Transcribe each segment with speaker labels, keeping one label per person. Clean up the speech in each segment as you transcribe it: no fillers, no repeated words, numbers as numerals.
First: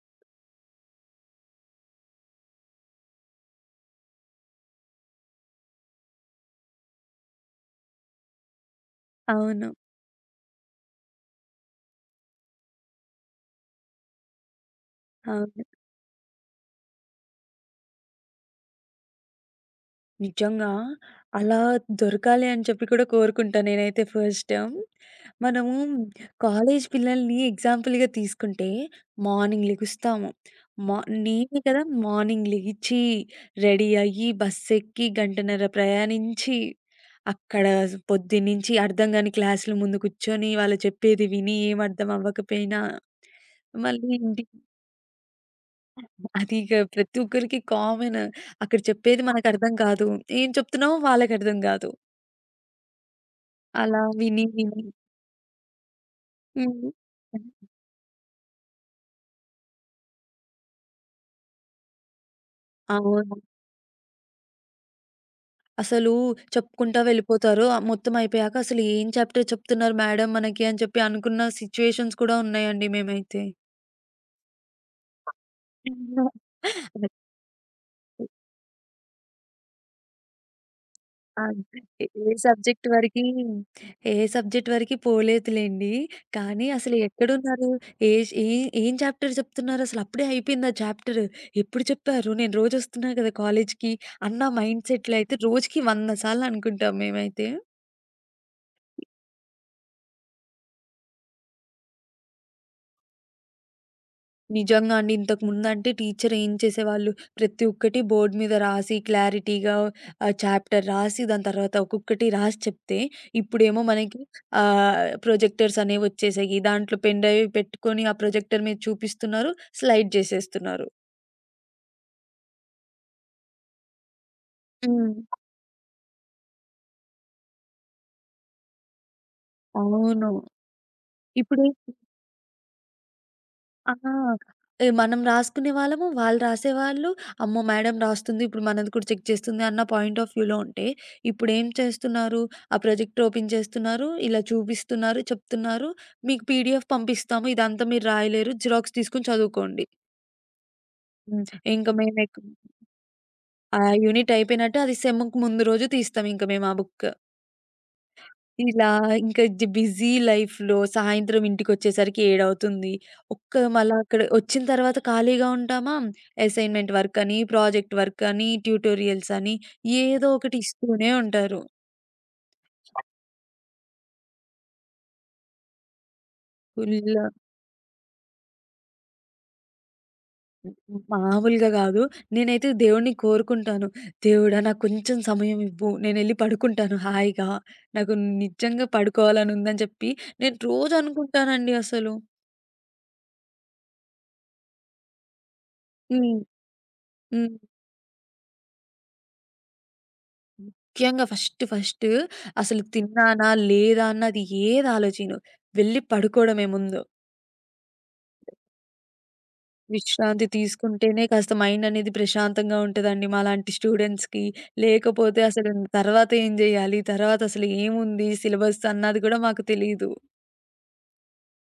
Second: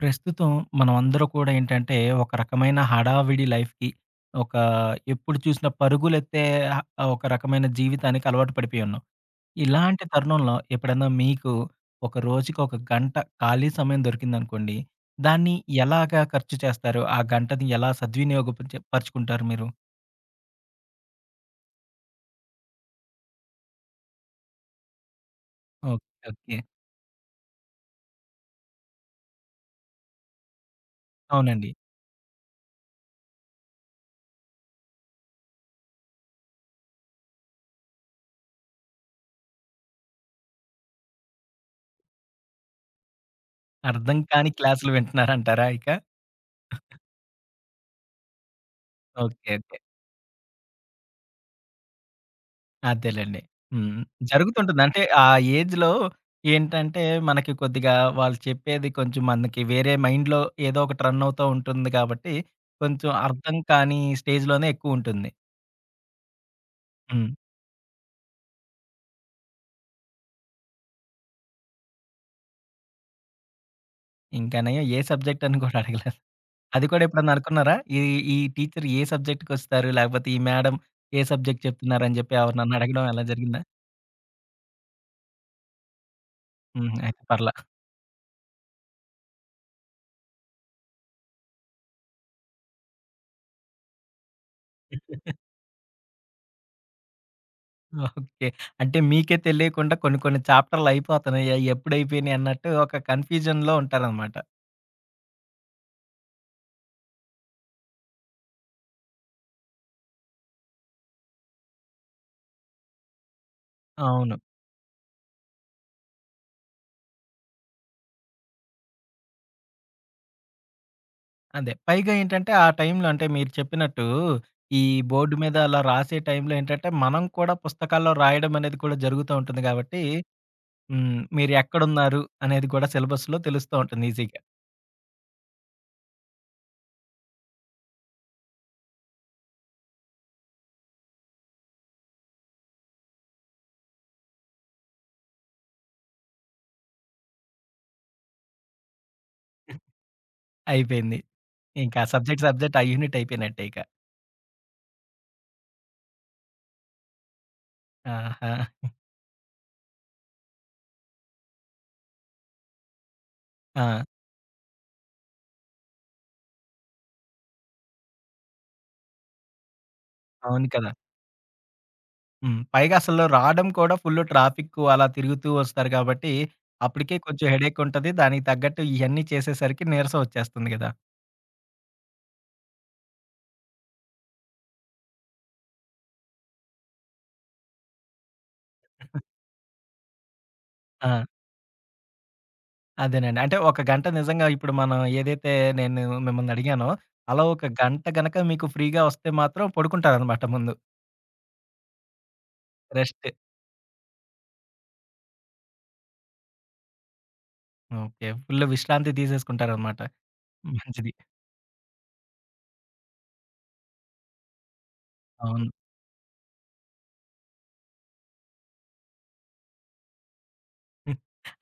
Speaker 1: ప్రస్తుతం మనమందరూ కూడా ఏంటంటే, ఒక రకమైన హడావిడి లైఫ్‌కి ఒక ఎప్పుడు చూసినా పరుగులెత్తే ఆహ్, ఒక రకమైన జీవితానికి అలవాటు పడిపోయి ఉన్నాం.
Speaker 2: అవును.
Speaker 1: ఇలాంటి తరుణంలో ఎప్పుడన్నా మీకు ఒక రోజుకి ఒక గంట ఖాళీ సమయం దొరికిందనుకోండి, దాన్ని
Speaker 2: అవును.
Speaker 1: ఎలాగా ఖర్చు చేస్తారు? ఆ గంటని ఎలా పరుచుకుంటారు మీరు?
Speaker 2: నిజంగా అలా దొరకాలి అని చెప్పి కూడా కోరుకుంటా నేనైతే ఫస్ట్. మనము
Speaker 1: ఓకే. ఓకే.
Speaker 2: కాలేజ్ పిల్లల్ని ఎగ్జాంపుల్‌గా తీసుకుంటే మార్నింగ్ లెగుస్తాము. మా నేనే
Speaker 1: అవునండి.
Speaker 2: కదా! మార్నింగ్ లెగిచి, రెడీ అయ్యి, బస్సెక్కి, గంటన్నర ప్రయాణించి, అక్కడ పొద్దున్నుంచి అర్థం గాని క్లాస్‌ల ముందు కూర్చొని, వాళ్ళు చెప్పేది విని ఏం అర్థం అవ్వకపోయినా మళ్ళీ
Speaker 1: అర్థం
Speaker 2: ఇంటికి
Speaker 1: కాని క్లాసులు వింటున్నారంటారా ఇక?
Speaker 2: అది ఇక ప్రతి ఒక్కరికి కామన్. అక్కడ చెప్పేది
Speaker 1: ఓకే.
Speaker 2: మనకర్థం
Speaker 1: ఓకే.
Speaker 2: కాదు. ఏం చెప్తున్నామో వాళ్ళకర్థం కాదు.
Speaker 1: అదేలెండి. హ్మ్.
Speaker 2: అలా విని
Speaker 1: జరుగుతుంటుంది.
Speaker 2: విని
Speaker 1: అంటే ఆ ఏజ్‌లో
Speaker 2: హ్మ్.
Speaker 1: ఏంటంటే, మనకి కొద్దిగా వాళ్ళు చెప్పేది కొంచెం మనకి వేరే మైండ్‌లో ఏదో ఒకటి రన్ అవుతా ఉంటుంది కాబట్టి, కొంచెం
Speaker 2: అవును.
Speaker 1: అర్థం కాని స్టేజ్‌లోనే ఎక్కువుంటుంది.
Speaker 2: అసలు చెప్పుకుంటా
Speaker 1: హ్మ్.
Speaker 2: వెళ్ళిపోతారు. మొత్తం అయిపోయాక అసలు ఏం చాప్టర్ చెప్తున్నారు మేడం మనకి అని చెప్పి అనుకున్న సిట్యుయేషన్స్ కూడా ఉన్నాయండి మేమైతే.
Speaker 1: ఇంకా నయం ఏ సబ్జెక్ట్ అని కూడా అడగలేదు. అది కూడా ఎప్పుడన్నా అనుకున్నారా? ఈ ఈ టీచర్ ఏ సబ్జెక్ట్‌కొస్తారు? లేకపోతే ఈ మేడం ఏ
Speaker 2: ఆ!
Speaker 1: సబ్జెక్ట్
Speaker 2: ఏ
Speaker 1: చెప్తున్నారని
Speaker 2: ఏ
Speaker 1: చెప్పి ఎవరినన్నా
Speaker 2: సబ్జెక్ట్
Speaker 1: అడగడం
Speaker 2: వరకి
Speaker 1: అలా జరిగిందా?
Speaker 2: ఏ సబ్జెక్ట్ వరకి పోలేదులెండి. కానీ
Speaker 1: హ్మ్.
Speaker 2: అసలు
Speaker 1: అయితే పర్లా.
Speaker 2: ఎక్కడున్నారు? ఏష్ ఏ ఏం చాప్టర్ చెప్తున్నారసలు? అప్పుడే అయిపోయింది ఆ చాప్టర్. ఎప్పుడు చెప్పారు? నేను రోజొస్తున్నా కదా కాలేజ్‌కి అన్న మైండ్ సెట్‌లో అయితే రోజుకి 100 సార్లు అనుకుంటాం మేమైతే.
Speaker 1: ఓకే. అంటే మీకే తెలియకుండా కొన్ని కొన్ని చాప్టర్‌లయిపోతున్నాయి. అయి ఎప్పుడైపోయినాయి అన్నట్టు ఒక కన్‌ఫ్యూజన్‌లో ఉంటారనమాట.
Speaker 2: నిజంగా అండి. ఇంతకుముందంటే టీచర్ ఏం చేసేవాళ్ళు, ప్రతి ఒక్కటి బోర్డ్ మీద రాసి క్లారిటీగా ఆ చాప్టర్ రాసి, దాని తర్వాత ఒక్కొక్కటి రాసి చెప్తే, ఇప్పుడేమో మనకి
Speaker 1: అవును.
Speaker 2: ఆహ్, ప్రొజెక్టర్స్ అనేవొచ్చేసాయి. దాంట్లో పెన్ డ్రైవ్ పెట్టుకొని, ఆ ప్రొజెక్టర్ మీద చూపిస్తున్నారు, స్లైడ్ జేసేస్తున్నారు.
Speaker 1: అదే. పైగా ఏంటంటే ఆ టైంలో అంటే మీరు చెప్పినట్టు ఈ
Speaker 2: హ్మ్.
Speaker 1: బోర్డు మీద అలా రాసే టైంలో ఏంటంటే మనం కూడా పుస్తకాల్లో రాయడం అనేది కూడా జరుగుతా ఉంటుంది గాబట్టి
Speaker 2: అవును.
Speaker 1: హ్మ్. మీరు
Speaker 2: ఇప్పుడు
Speaker 1: ఎక్కడున్నారు అనేది కూడా సిలబస్‌లో తెలుస్తూ
Speaker 2: ఆ!
Speaker 1: ఉంటుంది ఈజీగా.
Speaker 2: ఏ మనం రాసుకునే వాళ్ళము, వాళ్ళు రాసేవాళ్ళు, అమ్మో! మేడం రాస్తుంది, ఇప్పుడు మనది కూడా చెక్ చేస్తుంది అన్న పాయింట్ ఆఫ్ వ్యూలో ఉంటే, ఇప్పుడేం చేస్తున్నారు, ఆ ప్రాజెక్ట్ ఓపెన్ చేస్తున్నారు, ఇలా చూపిస్తున్నారు, చెప్తున్నారు, మీకు పీడీఎఫ్ పంపిస్తాము, ఇదంతా మీరు రాయలేరు, జిరాక్స్ తీసుకొని చదువుకోండి.
Speaker 1: అయిపోయింది.
Speaker 2: హ్మ్. ఇంక
Speaker 1: ఇంకా
Speaker 2: మేమెక్
Speaker 1: సబ్జెక్ట్ సబ్జెక్ట్ ఆ యూనిట్ అయిపోయినట్టే ఇక.
Speaker 2: ఆ యూనిట్ అయిపోయినట్టు అది సెమ్‌కి ముందు రోజు తీస్తాం ఇంక మేము ఆ బుక్.
Speaker 1: ఆహా!
Speaker 2: ఇలా ఇంకా బిజీ లైఫ్‌లో సాయంత్రం ఇంటికొచ్చేసరికి 7 అవుతుంది. ఒక్క మళ్ళా
Speaker 1: ఆ!
Speaker 2: అక్కడ వచ్చిన తర్వాత ఖాళీగా ఉంటామా? అసైన్‌మెంట్ వర్క్ అని, ప్రాజెక్ట్ వర్క్ అని, ట్యుటోరియల్స్ అని ఏదో ఒకటి
Speaker 1: అవును కదా!
Speaker 2: ఇస్తూనే ఉంటారు.
Speaker 1: హ్మ్. పైగా అసలు రావడం కూడా ఫుల్లు ట్రాఫిక్కు అలా తిరుగుతూ వస్తారు గాబట్టి, అప్పటికే
Speaker 2: ఫుల్
Speaker 1: కొంచెం హెడేక్ ఉంటది. దానికి తగ్గట్టు ఇయన్నీ చేసేసరికి నీరసం వచ్చేస్తుంది గదా!
Speaker 2: మామూలుగా కాదు. నేనైతే దేవుడిని కోరుకుంటాను. దేవుడా! నాకు కొంచెం సమయం ఇవ్వు. నేనెళ్ళి పడుకుంటాను హాయిగా. నాకు నిజంగా పడుకోవాలని ఉందని చెప్పి నేను రోజు
Speaker 1: ఆ!
Speaker 2: అనుకుంటానండి అసలు.
Speaker 1: అదేనండి. అంటే ఒక గంట నిజంగా ఇప్పుడు మనం ఏదైతే నేను
Speaker 2: హ్మ్.
Speaker 1: మిమ్మల్ని అడిగానో, అలా
Speaker 2: హ్మ్.
Speaker 1: ఒక గంట గనక మీకు ఫ్రీగా వస్తే మాత్రం పడుకుంటారనమాట ముందు.
Speaker 2: ముఖ్యంగా ఫస్ట్ ఫస్ట్ అసలు
Speaker 1: రెస్ట్.
Speaker 2: తిన్నానా? లేదా? అన్నది ఏది ఆలోచీను. వెళ్లి పడుకోవడమే ముందు.
Speaker 1: ఓకే. ఫుల్లు విశ్రాంతి తీసేసుకుంటారనమాట.
Speaker 2: విశ్రాంతి
Speaker 1: మంచిది.
Speaker 2: తీసుకుంటేనే కాస్త మైండ్ అనేది ప్రశాంతంగా ఉంటదండి మాలాంటి స్టూడెంట్స్‌కి. లేకపోతే
Speaker 1: అవును.
Speaker 2: అసలు తర్వాత ఏం జేయాలి? తర్వాత అసలు ఏముంది సిలబస్ అన్నది కూడా మాకు తెలీదు.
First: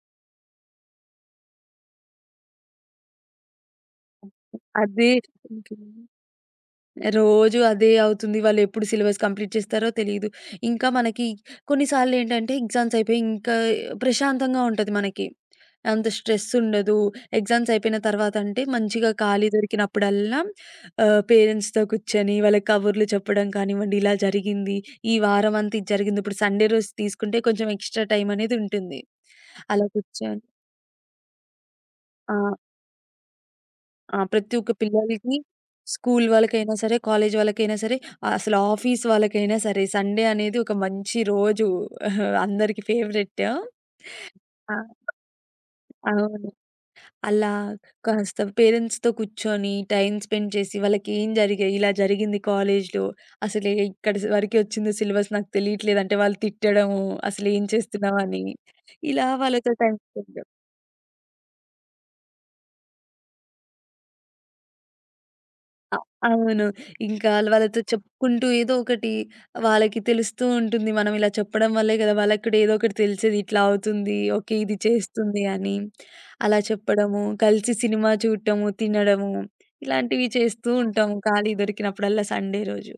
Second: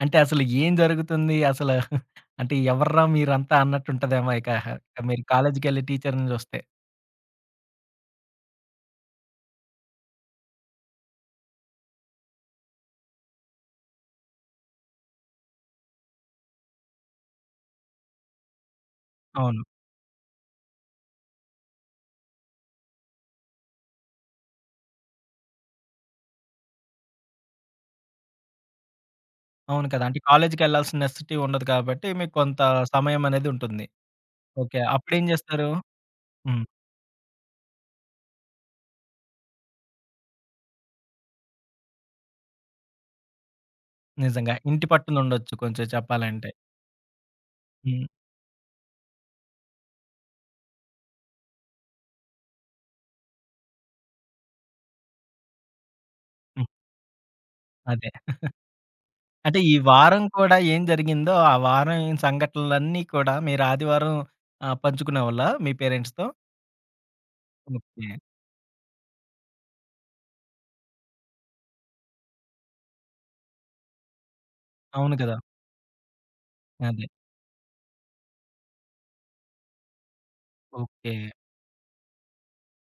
Speaker 1: అంటే అసలు ఏం జరుగుతుంది? అసలు అంటే ఎవర్రా మీరంతా అన్నట్టుంటదేమో ఇక.
Speaker 2: అదే
Speaker 1: మీరు
Speaker 2: ఇంక-
Speaker 1: కాలేజ్‌కెళ్ళి టీచర్‌ని జూస్తే.
Speaker 2: రోజు అదే అవుతుంది. వాళ్ళు ఎప్పుడు సిలబస్ కంప్లీట్ చేస్తారో తెలీదు. ఇంకా మనకి కొన్నిసార్లు ఏంటంటే ఎగ్జామ్స్ అయిపోయి ఇంకా ప్రశాంతంగా ఉంటది మనకి. అంత స్ట్రెస్ ఉండదు. ఎగ్జామ్స్ అయిపోయిన తర్వాత అంటే మంచిగా ఖాళీ
Speaker 1: అవును.
Speaker 2: దొరికినప్పుడల్లా పేరెంట్స్‌తో కూర్చొని వాళ్ళకి కబుర్లు చెప్పడం కానివ్వండి, ఇలా జరిగింది. ఈ వారం అంతా ఇది జరిగింది. ఇప్పుడు సండే రోజు తీసుకుంటే కొంచెం ఎక్స్‌ట్రా టైమ్ అనేది ఉంటుంది. అలా
Speaker 1: అవును కదా! అంటే
Speaker 2: కూర్చొని
Speaker 1: కాలేజికెళ్ళాల్సిన నెసెసిటీ ఉండదు కాబట్టి మీకు
Speaker 2: ఆ!
Speaker 1: కొంత సమయం అనేది ఉంటుంది.
Speaker 2: ఆ! ప్రతి ఒక్క
Speaker 1: ఓకే. అప్పుడేం
Speaker 2: పిల్లలకి
Speaker 1: జేస్తారు?
Speaker 2: స్కూల్
Speaker 1: హ్మ్.
Speaker 2: వాళ్ళకైనా సరే, కాలేజ్ వాళ్ళకైనా సరే, అసలు ఆఫీస్ వాళ్ళకైనా సరే సండే అనేది ఒక మంచి రోజు. అందరికి ఫేవరెట్.
Speaker 1: నిజంగా.
Speaker 2: ఆ!
Speaker 1: ఇంటి పట్టునుండొచ్చు కొంచెం
Speaker 2: అవును.
Speaker 1: చెప్పాలంటే.
Speaker 2: అలా
Speaker 1: హ్మ్.
Speaker 2: కాస్త పేరెంట్స్‌తో కూర్చొని, టైమ్ స్పెండ్ చేసి, వాళ్ళకి ఏం జరిగాయి, ఇలా జరిగింది కాలేజ్‌లో, అసలు ఇక్కడి వరకే వచ్చింది సిలబస్ నాకు తెలియట్లేదు అంటే, వాళ్ళు
Speaker 1: హ్మ్.
Speaker 2: తిట్టడము, అసలు ఏం
Speaker 1: అదే.
Speaker 2: చేస్తున్నావని, ఇలా
Speaker 1: అంటే
Speaker 2: వాళ్ళతో
Speaker 1: ఈ
Speaker 2: టైమ్
Speaker 1: వారం
Speaker 2: స్పెండ్
Speaker 1: కూడా ఏం జరిగిందో, ఆ వారం ఏం సంఘటనలన్నీ కూడా మీరు ఆదివారం పంచుకునేవాళ్ళా మీ
Speaker 2: అ
Speaker 1: పేరెంట్స్‌తో?
Speaker 2: అవును. ఇంకా వాళ్ళతో
Speaker 1: ఓకే.
Speaker 2: చెప్పుకుంటూ ఏదో ఒకటి వాళ్ళకి తెలుస్తూ ఉంటుంది. మనం ఇలా చెప్పడం వల్లే కదా! వాళ్ళకి కూడా ఏదో ఒకటి తెలిసేది. ఇట్లా అవుతుంది. ఓకే. ఇది
Speaker 1: అవును కదా!
Speaker 2: చేస్తుంది అని. అలా
Speaker 1: అదే.
Speaker 2: చెప్పడము, కలిసి సినిమా చూడటము, తినడము ఇలాంటివి చేస్తూ
Speaker 1: ఓకే.
Speaker 2: ఉంటాము ఖాళీ దొరికినప్పుడల్లా సండే రోజు.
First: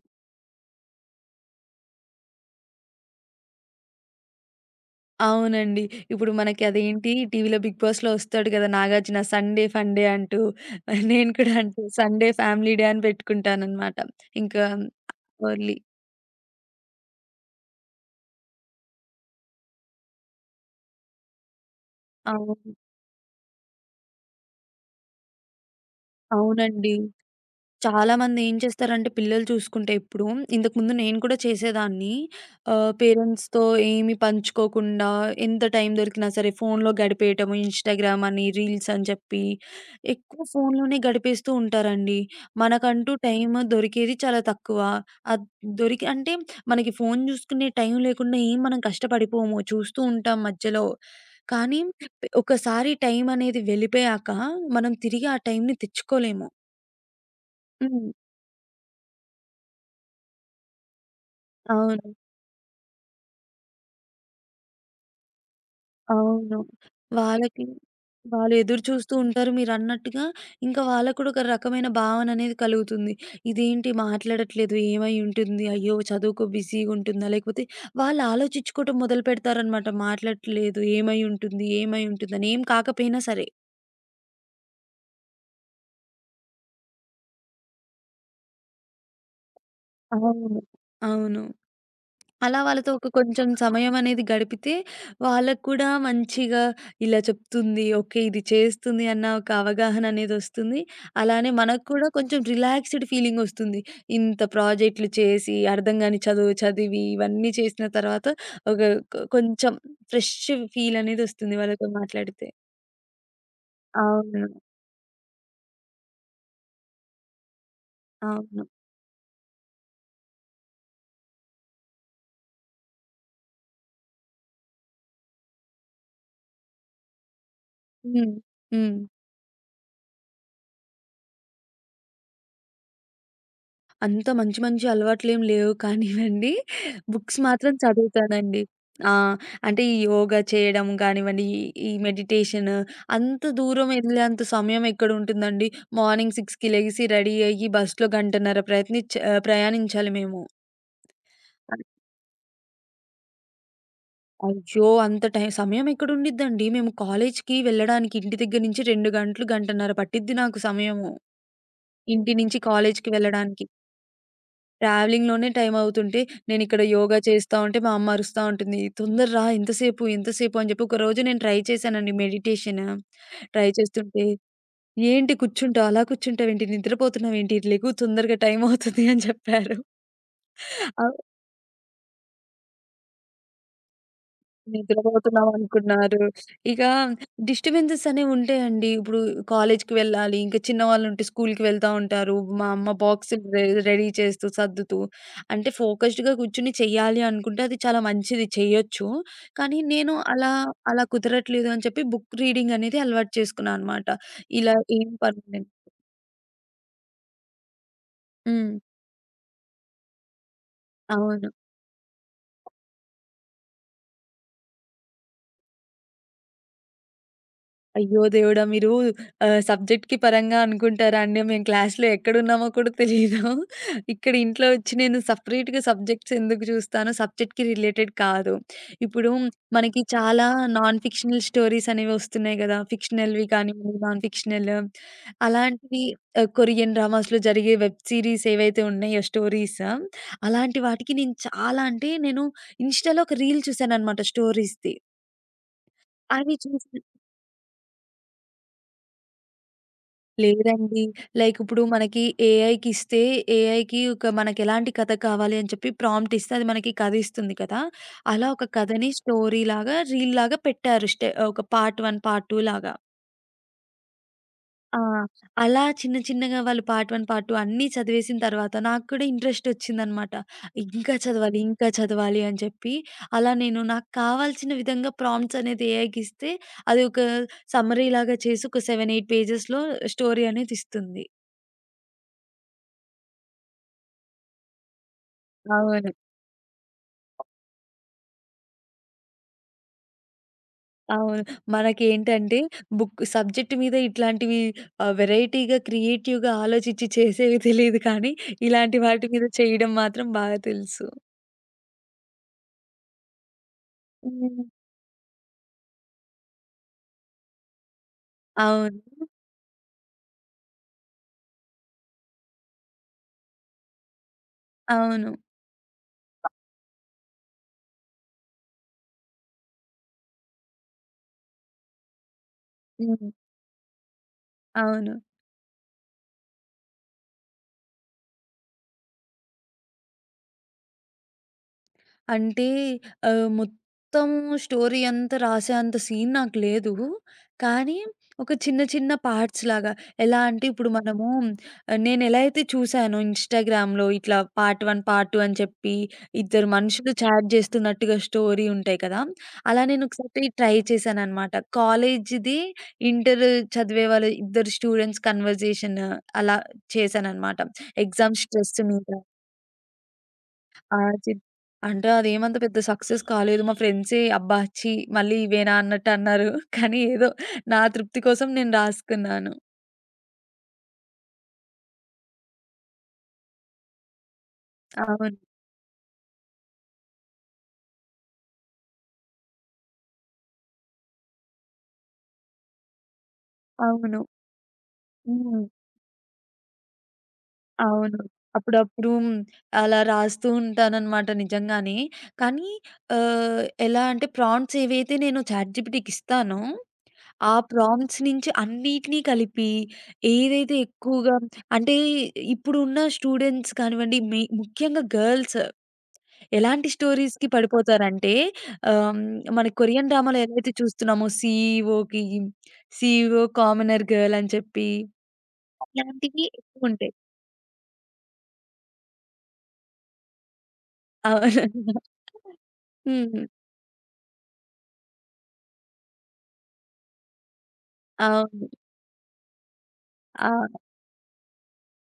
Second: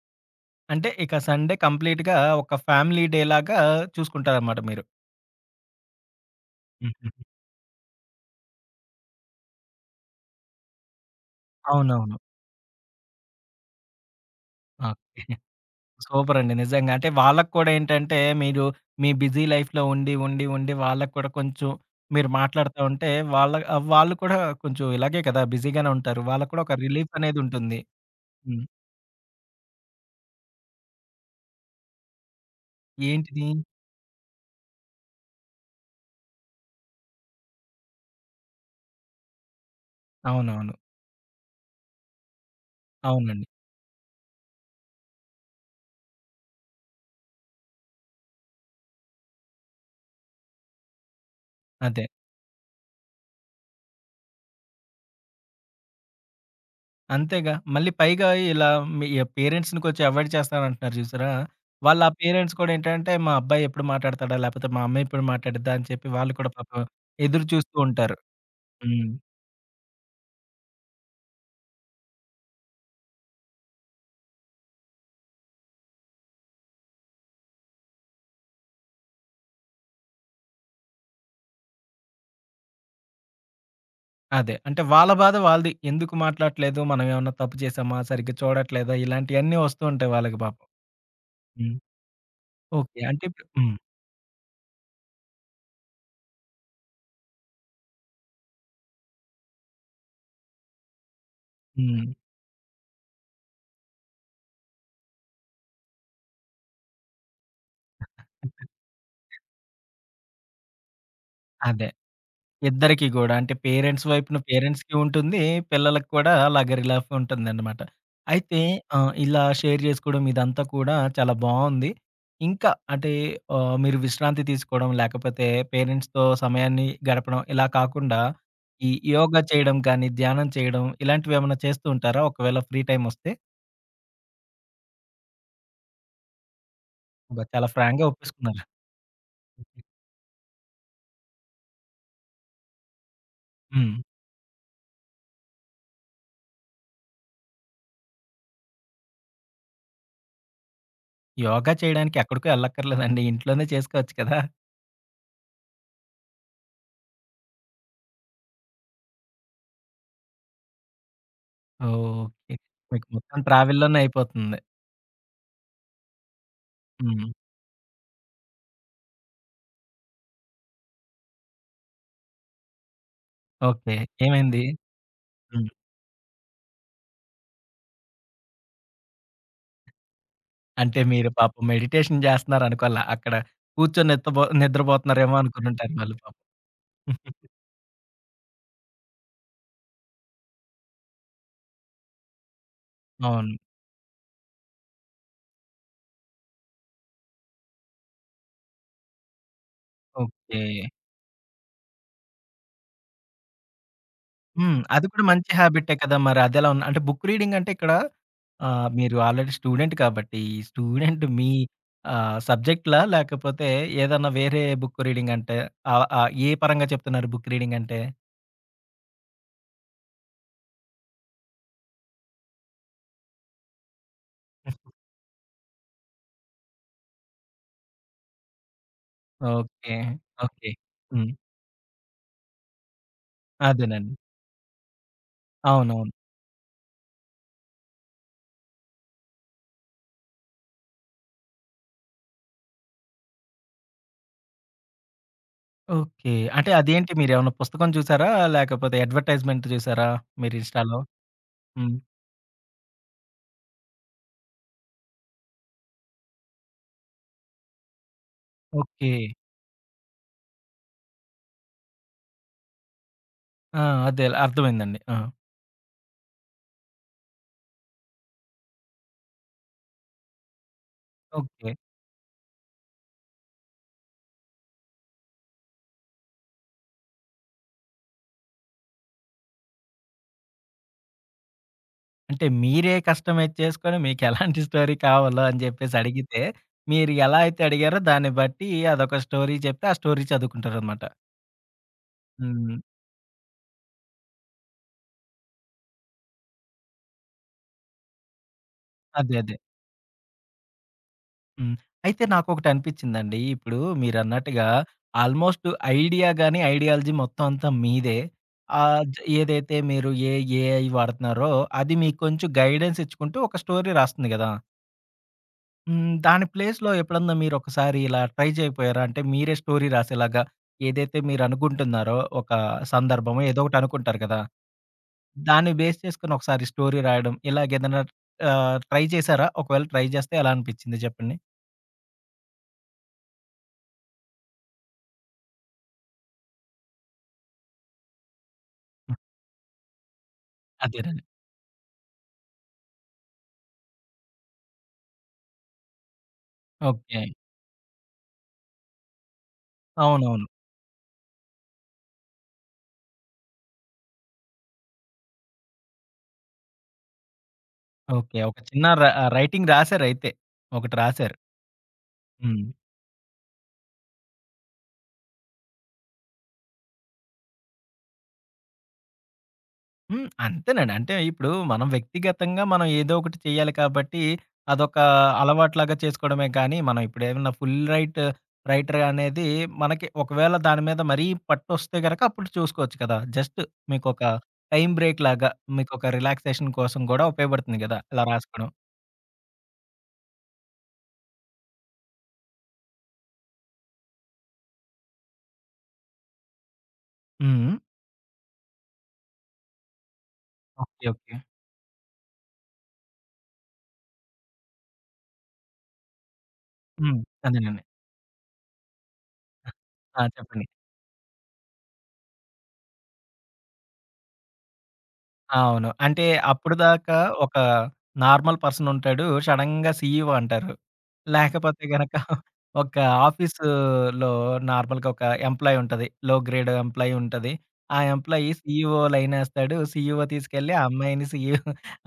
Speaker 1: అంటే ఇక సండే కంప్లీట్‌గా ఒక ఫ్యామిలీ డే లాగా చూసుకుంటారన్నమాట మీరు.
Speaker 2: అవునండి. ఇప్పుడు మనకి
Speaker 1: హుహు.
Speaker 2: అదేంటి టీవీలో 'బిగ్ బాస్‌లో' వస్తాడు కదా! నాగార్జున సండే ఫన్‌డే అంటూ నేను కూడా అంటూ
Speaker 1: అవునవును.
Speaker 2: సండే ఫ్యామిలీ డే అని పెట్టుకుంటాననమాట. ఇంకా
Speaker 1: ఓకే.
Speaker 2: ఓన్లీ
Speaker 1: సూపరండి. నిజంగా. అంటే వాళ్ళకి కూడా ఏంటంటే, మీరు మీ బిజీ లైఫ్‌లో ఉండి వాళ్ళకి కూడా కొంచెం మీరు
Speaker 2: అవును.
Speaker 1: మాట్లాడుతా ఉంటే, వాళ్ళు కూడా కొంచెం ఇలాగే కదా! బిజీగానే ఉంటారు. వాళ్ళకి కూడా ఒక
Speaker 2: అవునండి.
Speaker 1: రిలీఫ్ అనేది ఉంటుంది.
Speaker 2: చాలామంది ఏం
Speaker 1: హ్మ్.
Speaker 2: చేస్తారంటే పిల్లలు చూసుకుంటే ఇప్పుడు ఇంతకుముందు నేను కూడా చేసేదాన్ని.
Speaker 1: ఏంటిది?
Speaker 2: పేరెంట్స్‌తో ఏమి పంచుకోకుండా ఎంత టైం దొరికినా సరే ఫోన్‌లో గడిపేయటము, ఇన్‌స్టాగ్రామ్ అని, రీల్స్ అని చెప్పి ఎక్కువ
Speaker 1: అవునవును.
Speaker 2: ఫోన్‌లోనే గడిపేస్తూ ఉంటారండి. మనకంటూ
Speaker 1: అవునండి.
Speaker 2: టైం దొరికేది చాలా తక్కువ. అద్ దొరికి అంటే మనకి ఫోన్ చూసుకునే టైం లేకుండా ఏం మనం కష్టపడిపోము. చూస్తూ ఉంటాం మధ్యలో. కానీ
Speaker 1: అదే.
Speaker 2: ఒకసారి టైం అనేది వెళ్ళిపోయాక మనం తిరిగి ఆ టైంని తెచ్చుకోలేము.
Speaker 1: అంతేగా. మళ్ళీ
Speaker 2: హ్మ్.
Speaker 1: పైగా ఇలా మీ పేరెంట్స్‌ని కొంచెం అవాయిడ్ చేస్తానంటున్నారు చూసారా? వాళ్ళ ఆ
Speaker 2: అవును.
Speaker 1: పేరెంట్స్ కూడా ఏంటంటే, మా అబ్బాయి ఎప్పుడు మాట్లాడతాడా? లేకపోతే మా అమ్మాయి ఎప్పుడు మాట్లాడిద్దా? అని చెప్పి వాళ్ళు కూడా
Speaker 2: అవును.
Speaker 1: పాపం ఎదురు
Speaker 2: వాళ్ళకి
Speaker 1: చూస్తూ ఉంటారు.
Speaker 2: వాళ్ళు ఎదురు
Speaker 1: హ్మ్.
Speaker 2: చూస్తూ ఉంటారు మీరన్నట్టుగా. ఇంకా వాళ్ళకి కూడా ఒక రకమైన భావన అనేది కలుగుతుంది. ఇదేంటి మాట్లాడట్లేదు ఏమై ఉంటుంది? అయ్యో! చదువుకో బిజీగా ఉంటుందా? లేకపోతే వాళ్ళు ఆలోచించుకోవటం మొదలుపెడతారనమాట. మాట్లాడట్లేదు ఏమై ఉంటుంది? ఏమై ఉంటుందని? ఏం కాకపోయినా సరే.
Speaker 1: అదే. అంటే వాళ్ళ బాధ వాళ్ళది. ఎందుకు మాట్లాడట్లేదు? మనం ఏమన్నా తప్పు చేశామా? సరిగ్గా చూడట్లేదా? ఇలాంటియన్నీ వస్తూ ఉంటాయి వాళ్ళకి
Speaker 2: అవును.
Speaker 1: పాపం.
Speaker 2: అవును.
Speaker 1: హ్మ్.
Speaker 2: అలా వాళ్ళతో
Speaker 1: ఓకే.
Speaker 2: ఒక
Speaker 1: అంటే ఇప్పుడు
Speaker 2: కొంచెం
Speaker 1: హ్మ్.
Speaker 2: సమయం అనేది గడిపితే వాళ్ళకి కూడా మంచిగా ఇలా చెప్తుంది. ఓకే. ఇది చేస్తుంది అన్న ఒక అవగాహన అనేదొస్తుంది. అలానే మనకు
Speaker 1: హ్మ్.
Speaker 2: కూడా కొంచెం రిలాక్స్‌డ్ ఫీలింగొస్తుంది. ఇంత ప్రాజెక్ట్‌లు చేసి, అర్థం గాని చదువు చదివి, ఇవన్నీ చేసిన తర్వాత ఒక కొంచెం ఫ్రెష్ ఫీలనేదొస్తుంది వాళ్ళతో
Speaker 1: అదే.
Speaker 2: మాట్లాడితే.
Speaker 1: ఇద్దరికీ గూడా. అంటే పేరెంట్స్ వైపున
Speaker 2: అవును.
Speaker 1: పేరెంట్స్‌కి ఉంటుంది. పిల్లలకి కూడా అలాగే రిలాఫ్ ఉంటుందన్నమాట. అయితే
Speaker 2: అవును.
Speaker 1: ఇలా షేర్ జేసుకోవడం ఇదంతా కూడా చాలా బావుంది. ఇంకా అంటే మీరు విశ్రాంతి తీసుకోవడం, లేకపోతే పేరెంట్స్‌తో సమయాన్ని గడపడం ఇలా కాకుండా
Speaker 2: హ్మ్.
Speaker 1: ఈ
Speaker 2: హ్మ్.
Speaker 1: యోగా చేయడం కానీ, ధ్యానం చేయడం ఇలాంటివేమన్నా చేస్తూ ఉంటారా? ఒకవేళ ఫ్రీ టైమ్ వస్తే?
Speaker 2: అంత మంచి మంచి అలవాట్లేం లేవు కానివ్వండి. బుక్స్
Speaker 1: అబ్బా! చాలా
Speaker 2: మాత్రం
Speaker 1: ఫ్రాంక్‌గా
Speaker 2: చదువుతానండి.
Speaker 1: ఒప్పేసుకున్నారు.
Speaker 2: ఆ! అంటే ఈ యోగా చేయడం కానివ్వండి, ఈ మెడిటేషన్ అంత దూరం
Speaker 1: హ్మ్.
Speaker 2: ఎళ్ళేంత సమయం ఎక్కడుంటుందండి. మార్నింగ్ 6కి లెగిసి రెడీ అయ్యి బస్‌లో గంటన్నర ప్రయాణించాలి మేము.
Speaker 1: యోగా
Speaker 2: అన్
Speaker 1: చేయడానికి ఎక్కడికో ఎళ్ళక్కర్లేదండి. ఇంట్లోనే చేసుకోవచ్చు కదా!
Speaker 2: అయ్యో! అంత టైం సమయం ఎక్కడుండిద్దండి. మేము కాలేజ్‌కి వెళ్ళడానికి ఇంటి దగ్గర నుంచి 2 గంటలు, గంటన్నర పట్టిద్ది నాకు సమయము. ఇంటి
Speaker 1: ఓకే.
Speaker 2: నుంచి
Speaker 1: మీకు
Speaker 2: కాలేజ్‌కి
Speaker 1: మొత్తం
Speaker 2: వెళ్ళడానికి.
Speaker 1: ట్రావెల్‌లోనే అయిపోతుంది.
Speaker 2: ట్రావెలింగ్‌లోనే టైం అవుతుంటే, నేనిక్కడ యోగా
Speaker 1: హ్మ్.
Speaker 2: చేస్తా ఉంటే, మా అమ్మ అరుస్తా ఉంటుంది. "తొందర రా ఎంతసేపు, ఎంతసేపు" అని చెప్పి, ఒకరోజు నేను ట్రై చేశానండి మెడిటేషన్. Try
Speaker 1: okay.
Speaker 2: చేస్తుంటే,
Speaker 1: ఏమైంది?
Speaker 2: "ఏంటి
Speaker 1: హ్మ్.
Speaker 2: కూర్చుంటావు, అలా కూర్చుంటావేంటి, నిద్రపోతున్నావేంటి, లెగు తొందరగా టైం అవుతుంది" అని చెప్పారు.
Speaker 1: అంటే
Speaker 2: అ
Speaker 1: మీరు పాపం మెడిటేషన్ జేస్తున్నారనుకోలా. అక్కడ కూర్చొని నిద్రబోతున్నారేమో
Speaker 2: నిద్రపోతున్నాం
Speaker 1: అనుకునుంటారు వాళ్ళు
Speaker 2: అనుకున్నారు.
Speaker 1: పాపం.
Speaker 2: ఇక డిస్టర్బెన్సెస్ అనేవుంటాయండి. ఇప్పుడు కాలేజ్‌కి వెళ్ళాలి. ఇంకా చిన్నవాళ్ళుంటే స్కూల్‌కి వెళ్తా ఉంటారు. మా అమ్మ బాక్సులు
Speaker 1: అవును.
Speaker 2: రెడీ చేస్తూ, సర్దుతూ అంటే ఫోకస్డ్‌గా కూర్చొని చెయ్యాలి అనుకుంటే అది చాలా మంచిది చెయ్యొచ్చు. కానీ నేను
Speaker 1: ఓకే.
Speaker 2: అలా కుదరట్లేదు అని చెప్పి బుక్ రీడింగ్ అనేది అలవాటు చేసుకున్నా అనమాట. ఇలా
Speaker 1: హ్మ్. అది
Speaker 2: ఏం
Speaker 1: కూడా మంచి
Speaker 2: పనుంది
Speaker 1: హాబిటే కదా! మరి అదెలా ఉన్ అంటే బుక్ రీడింగ్ అంటే ఇక్కడ
Speaker 2: హ్మ్.
Speaker 1: మీరు ఆల్రెడీ స్టూడెంట్ కాబట్టి, ఈ స్టూడెంట్
Speaker 2: అవును.
Speaker 1: మీ సబ్జెక్ట్‌లా? లేకపోతే ఏదన్నా వేరే బుక్ రీడింగ్ అంటే ఆహ్, ఆహ్, ఏ పరంగా చెప్తున్నారు బుక్ రీడింగ్ అంటే?
Speaker 2: అయ్యో దేవుడా! మీరు సబ్జెక్ట్‌కి పరంగా అనుకుంటారా అండి? మేము క్లాస్‌లో ఎక్కడున్నామో కూడా తెలీదు. ఇక్కడ ఇంట్లో వచ్చి నేను సెపరేట్‌గా సబ్జెక్ట్స్ ఎందుకు చూస్తాను? సబ్జెక్ట్‌కి రిలేటెడ్ కాదు. ఇప్పుడు
Speaker 1: ఓకే.
Speaker 2: మనకి చాలా
Speaker 1: okay.
Speaker 2: Non
Speaker 1: hmm.
Speaker 2: Fictional stories అనేవి వస్తున్నాయి గదా! ఫిక్షనల్‌వి కానివ్వండి,
Speaker 1: అదేనండి.
Speaker 2: నాన్ ఫిక్షనల్ అలాంటివి
Speaker 1: అవునవును.
Speaker 2: కొరియన్ డ్రామాస్‌లో జరిగే వెబ్ సీరీస్ ఏవైతే ఉన్నాయో స్టోరీస్ అలాంటి వాటికి నేను చాలా అంటే నేను ఇన్‌స్టాలో ఒక రీల్ చూశాననమాట స్టోరీస్‌ది.
Speaker 1: ఓకే.
Speaker 2: అవి
Speaker 1: అంటే
Speaker 2: చూసి
Speaker 1: అదేంటి మీరేమన్నా పుస్తకం చూసారా? లేకపోతే అడ్వర్‌టైజ్‌మెంట్ చూసారా మీరు ఇన్‌స్టాలో?
Speaker 2: లేదండి. లైక్ ఇప్పుడు
Speaker 1: హ్మ్.
Speaker 2: మనకి ఏఐకిస్తే, ఏఐకి ఒక మనకెలాంటి కథ కావాలి అని చెప్పి ప్రాంప్ట్ ఇస్తే అది మనకి కథ ఇస్తుంది కదా! అలా ఒక కథని
Speaker 1: ఓకే.
Speaker 2: స్టోరీలాగా, రీల్‌లాగా పెట్టారు. ఒక పార్ట్ 1, పార్ట్ 2 లాగా.
Speaker 1: ఆ! అదే
Speaker 2: ఆ!
Speaker 1: అర్థమైందండి. ఆ!
Speaker 2: అలా చిన్న చిన్నగా వాళ్ళు పార్ట్ 1, పార్ట్ 2 అన్నీ చదివేసిన తర్వాత నాకు కూడా ఇంట్రెస్ట్ వచ్చిందనమాట. ఇంకా చదవాలి,
Speaker 1: ఓకే.
Speaker 2: ఇంకా చదవాలి అని చెప్పి అలా నేను నాకు కావాల్సిన విధంగా ప్రాంప్ట్స్ అనేది ఏఐకిస్తే అది ఒక సమ్మరీ లాగా చేసి ఒక 7, 8 పేజెస్‌లో స్టోరీ అనేది ఇస్తుంది.
Speaker 1: అంటే మీరే కస్టమైజ్ చేసుకొని మీకెలాంటి స్టోరీ కావాలో అని జెప్పేసి
Speaker 2: అవును.
Speaker 1: అడిగితే, మీరు ఎలా అయితే అడిగారో దాన్ని బట్టి అదొక స్టోరీ చెప్తే, ఆ స్టోరీ చదువుకుంటారనమాట.
Speaker 2: అవును. మనకేంటంటే
Speaker 1: హ్మ్.
Speaker 2: బుక్ సబ్జెక్ట్ మీద ఇట్లాంటివి వెరైటీగా, క్రియేటివ్‌గా ఆలోచించి చేసేవి తెలీదు కానీ, ఇలాంటి వాటి
Speaker 1: అదే.
Speaker 2: మీద
Speaker 1: అదే.
Speaker 2: చేయడం మాత్రం బాగా తెలుసు.
Speaker 1: హ్మ్. అయితే నాకొకటనిపించిందండి. ఇప్పుడు
Speaker 2: హ్మ్.
Speaker 1: మీరన్నట్టుగా ఆల్‌మోస్ట్ ఐడియా గాని, ఐడియాలజీ మొత్తం అంతా మీదే. ఆహ్, జ
Speaker 2: అవును.
Speaker 1: ఏదైతే మీరు ఏఐ వాడుతున్నారో అది మీకు కొంచెం గైడెన్స్ ఇచ్చుకుంటూ ఒక స్టోరీ రాస్తుంది గదా!
Speaker 2: అవును.
Speaker 1: హ్మ్. దాని ప్లేస్‌లో ఎప్పుడన్నా మీరొకసారి ఇలా ట్రై చేయకపోయారా? అంటే మీరే స్టోరీ రాసేలాగా ఏదైతే మీరనుకుంటున్నారో ఒక
Speaker 2: హ్మ్.
Speaker 1: సందర్భమో ఏదో ఒకటనుకుంటారు కదా!
Speaker 2: అవును.
Speaker 1: దాన్ని బేస్ చేసుకొని ఒకసారి స్టోరీ రాయడం ఇలాగేదైనా ట్రై చేశారా? ఒకవేళ ట్రై చేస్తే ఎలా అనిపించింది చెప్పండి?
Speaker 2: అంటే ఆహ్, మొత్తం స్టోరీ అంతా రాసేంత సీన్ నాకు లేదు. కానీ ఒక చిన్న చిన్న పార్ట్స్ లాగా. ఎలా అంటే ఇప్పుడు
Speaker 1: అదేనండి.
Speaker 2: మనము నేనెలా అయితే చూసానో ఇన్‌స్టాగ్రామ్‌లో ఇట్లా పార్ట్ 1, పార్ట్ 2 అని చెప్పి ఇద్దరు మనుషులు
Speaker 1: ఓకే.
Speaker 2: చాట్ చేస్తున్నట్టుగా స్టోరీ ఉంటాయి కదా! అలా నేను
Speaker 1: అవునవును.
Speaker 2: ఒకసారి ట్రై చేశాననమాట. ఇంటర్ చదివే వాళ్ళ ఇద్దరు స్టూడెంట్స్ కన్వర్జేషన్ అలా చేశాననమాట. Exam
Speaker 1: okay. ఒక
Speaker 2: స్ట్రెస్
Speaker 1: చిన్న
Speaker 2: మీద.
Speaker 1: రైటింగ్ రాసారైతే. ఒకటి
Speaker 2: ఆ! చి
Speaker 1: రాసారు.
Speaker 2: అంటే అదేమంత
Speaker 1: హ్మ్.
Speaker 2: పెద్ద సక్సెస్ కాలేదు. మా ఫ్రెండ్సే "అబ్బా! ఛీ! మళ్ళీ ఇవేనా" అన్నట్టు అన్నారు. కానీ ఏదో నా తృప్తి కోసం నేను రాసుకున్నాను.
Speaker 1: హ్మ్. అంతేనండి. అంటే ఇప్పుడు మనం వ్యక్తిగతంగా ఏదో ఒకటి చేయాలి కాబట్టి, అదొక
Speaker 2: అవును.
Speaker 1: అలవాటులాగా చేసుకోవడమే కానీ, మనం ఇప్పుడేమన్నా ఫుల్ రైట్ రైటర్ అనేది మనకి ఒకవేళ దాని మీద మరీ పట్టొస్తే గనక అప్పుడు చూసుకోవచ్చు కదా! జస్ట్
Speaker 2: అవును.
Speaker 1: మీకొక టైమ్ బ్రేక్ లాగా,
Speaker 2: హ్మ్.
Speaker 1: మీకొక రిలాక్సేషన్ కోసం గూడా ఉపయోగపడుతుంది గదా!
Speaker 2: అవును.
Speaker 1: ఇలా రాసుకోవడం.
Speaker 2: అప్పుడప్పుడు అలా రాస్తూ ఉంటాననమాట నిజంగానే. కానీ ఎలా అంటే ప్రాంప్ట్స్ ఏవైతే నేను చాట్‌జిపిటికి ఇస్తానో, ఆ
Speaker 1: హ్మ్.
Speaker 2: ప్రాంప్ట్స్ నుంచి అన్నిటిని కలిపి ఏదైతే
Speaker 1: ఓకే. ఓకే.
Speaker 2: ఎక్కువగా అంటే ఇప్పుడున్న స్టూడెంట్స్ కానివ్వండి, ముఖ్యంగా గర్ల్స్ ఎలాంటి
Speaker 1: హ్మ్.
Speaker 2: స్టోరీస్‌కి
Speaker 1: అదేనండి.
Speaker 2: పడిపోతారంటే ఆహ్, హ్మ్, మన కొరియన్
Speaker 1: ఆ!
Speaker 2: డ్రామాలో
Speaker 1: చెప్పండి.
Speaker 2: ఏదైతే చూస్తున్నామో సీఈఓకి, సీఈఓ కామనర్ గర్ల్ అని చెప్పి
Speaker 1: అవును. అంటే
Speaker 2: అట్లాంటివి ఎక్కువుంటాయి.
Speaker 1: అప్పటిదాకా ఒక నార్మల్ పర్సన్ ఉంటాడు. సడెన్‌గా సీఈఓ అంటారు.
Speaker 2: అవును.
Speaker 1: లేకపోతే గనక ఒక
Speaker 2: హ్మ్.
Speaker 1: ఆఫీసులో నార్మల్‌గా ఒక ఎంప్లాయీ ఉంటది. లో గ్రేడ్ ఎంప్లాయీ ఉంటది. ఆ ఎంప్లాయీ
Speaker 2: అవును.
Speaker 1: సీఈఓ లైనేస్తాడు. సీఈఓ
Speaker 2: ఆ!
Speaker 1: తీసుకెళ్ళి ఆ అమ్మాయిని సీఈఓ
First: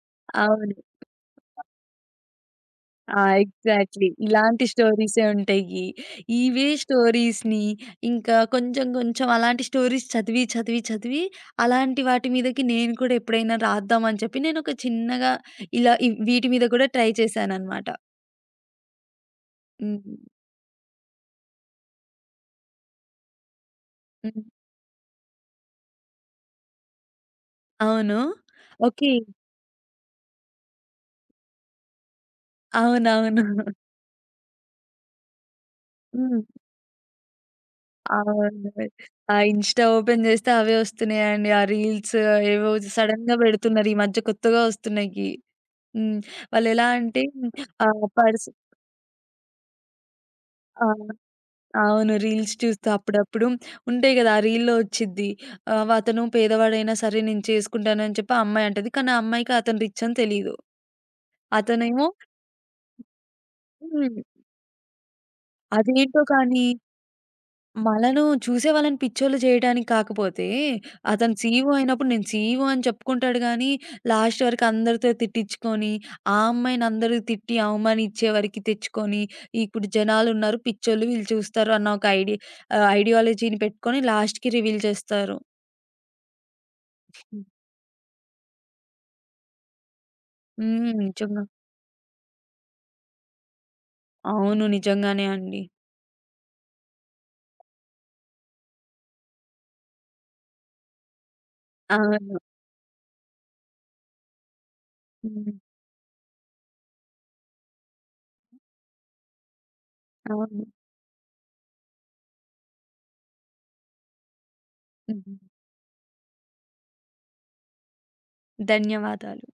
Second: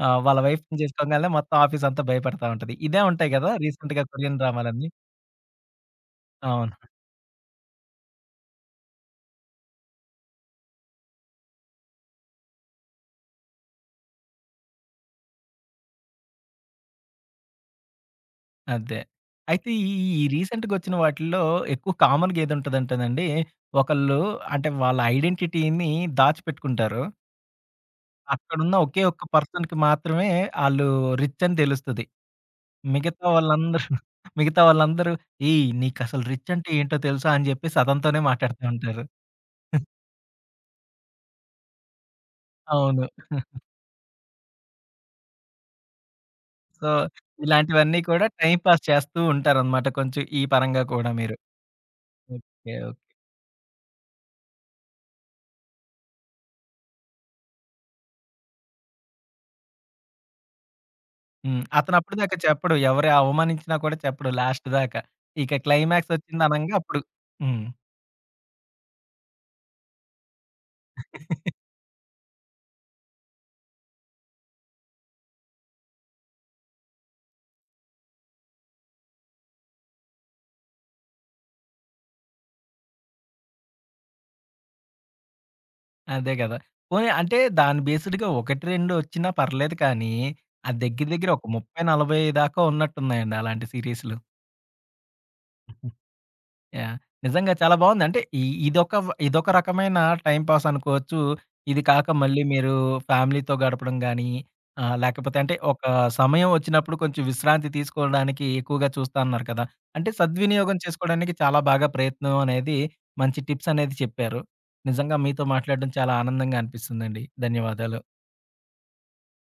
Speaker 1: వాళ్ళ
Speaker 2: అవును.
Speaker 1: వైఫ్‌ని చేసుకోగానే మొత్తం ఆఫీస్ అంతా భయపడతా ఉంటది. ఇదే
Speaker 2: ఆ!
Speaker 1: ఉంటాయి గదా! రీసెంట్‌గా
Speaker 2: ఎగ్జాక్ట్‌లీ.
Speaker 1: కొరియన్
Speaker 2: ఇలాంటి
Speaker 1: డ్రామాలన్నీ.
Speaker 2: స్టోరీసే ఉంటాయి. ఇవే
Speaker 1: అవును.
Speaker 2: స్టోరీస్‌ని ఇంకా కొంచెం కొంచెం అలాంటి స్టోరీస్ చదివి అలాంటి వాటి మీదకి నేను కూడా ఎప్పుడైనా రాద్దాం అని చెప్పి నేనొక చిన్నగా ఇలా ఇ వీటి మీద కూడా ట్రై చేశాననమాట.
Speaker 1: అదే. అయితే ఈ
Speaker 2: హ్మ్.
Speaker 1: ఈ రీసెంట్‌గొచ్చిన వాటిల్లో ఎక్కువ కామన్‌గా ఏదుంటదంటేనండి, ఒకళ్ళు
Speaker 2: హ్మ్.
Speaker 1: అంటే వాళ్ళ ఐడెంటిటీని దాచిపెట్టుకుంటారు.
Speaker 2: అవును.
Speaker 1: అక్కడున్న ఒకే
Speaker 2: ఓకే.
Speaker 1: ఒక్క పర్సన్‌కి మాత్రమే ఆళ్ళు రిచ్ అని తెలుస్తది. మిగతా
Speaker 2: అవునవును.
Speaker 1: వాళ్ళందరూ మిగతా వాళ్ళందరూ "ఏయ్! నీకసలు
Speaker 2: హ్మ్.
Speaker 1: రిచ్ అంటే ఏంటో తెలుసా?" అని జెప్పేసి అతనితోనే మాట్లాడుతూ
Speaker 2: అవును.
Speaker 1: ఉంటారు.
Speaker 2: ఆ ఇన్‌స్టా ఓపెన్ చేస్తే అవే వస్తున్నాయండి. ఆ రీల్స్ ఏవో
Speaker 1: అవును.
Speaker 2: సడెన్‌గా పెడుతున్నారు. ఈ మధ్య కొత్తగా వస్తున్నాయి. హ్మ్. వాళ్ళెలా
Speaker 1: సో,
Speaker 2: అంటే
Speaker 1: ఇలాంటివన్నీ
Speaker 2: ఆహ్,
Speaker 1: కూడా
Speaker 2: పర్స్
Speaker 1: టైమ్ పాస్ చేస్తూ ఉంటారనమాట కొంచెం ఈ పరంగా
Speaker 2: ఆ!
Speaker 1: కూడా మీరు.
Speaker 2: అవును. Reels
Speaker 1: okay.
Speaker 2: చూస్తూ అప్పుడప్పుడు ఉంటాయి కదా! ఆ రీల్‌లో వచ్చిద్ది. అతను పేదవాడైనా సరే నేను చేసుకుంటానని చెప్పి ఆ అమ్మాయి అంటది. కానీ ఆ అమ్మాయికి అతను రిచ్ అని తెలీదు.
Speaker 1: హ్మ్.
Speaker 2: అతనేమో
Speaker 1: అతనప్పటిదాకా చెప్పడు. ఎవరు అవమానించినా కూడా
Speaker 2: హ్మ్.
Speaker 1: చెప్పడు లాస్ట్ దాకా. ఇక క్లైమాక్స్
Speaker 2: అదేంటో కానీ
Speaker 1: వచ్చిందనంగా అప్పుడు హ్మ్.
Speaker 2: మనను చూసేవాళ్ళని పిచ్చోళ్ళు చేయడానికి కాకపోతే, అతను సీఈఓ అయినప్పుడు నేను సీఈఓ అని చెప్పుకుంటాడు గానీ, లాస్ట్ వరకు అందరితో తిట్టించుకొని, ఆ అమ్మాయిని అందరూ తిట్టి అవమానిచ్చే వరకి తెచ్చుకొని, ఇప్పుడు జనాలున్నారు పిచ్చోళ్ళు వీళ్ళు చూస్తారు అన్న ఒక ఐడియాలజీని పెట్టుకొని లాస్ట్‌కి రివీల్ చేస్తారు.
Speaker 1: అదే గదా! పోనీ అంటే
Speaker 2: హ్మ్.
Speaker 1: దాని బేస్డ్‌గా 1, 2 వచ్చినా పర్లేదు కానీ, అది దగ్గర దగ్గర
Speaker 2: నిజంగా.
Speaker 1: ఒక 30, 40 దాకా ఉన్నట్టున్నాయండి అలాంటి సీరీస్‌లు.
Speaker 2: అవును. నిజంగానే అండి.
Speaker 1: యాహ్! నిజంగా చాలా బావుంది. అంటే ఈ ఇదొక రకమైన టైమ్ పాస్ అనుకోవచ్చు. ఇది కాక
Speaker 2: అవును.
Speaker 1: మళ్ళీ మీరు ఫ్యామిలీతో గడపడం గానీ, లేకపోతే
Speaker 2: హ్మ్.
Speaker 1: అంటే ఒక సమయం వచ్చినప్పుడు కొంచెం విశ్రాంతి తీసుకోవడానికి ఎక్కువగా చూస్తా అన్నారు కదా! అంటే
Speaker 2: అవును.
Speaker 1: సద్వినియోగం చేసుకోవడానికి చాలా బాగా ప్రయత్నం అనేది మంచి టిప్స్ అనేది చెప్పారు. నిజంగా
Speaker 2: హ్మ్.
Speaker 1: మీతో మాట్లాడడం చాలా ఆనందంగా అనిపిస్తుందండి. ధన్యవాదాలు.
Speaker 2: ధన్యవాదాలు.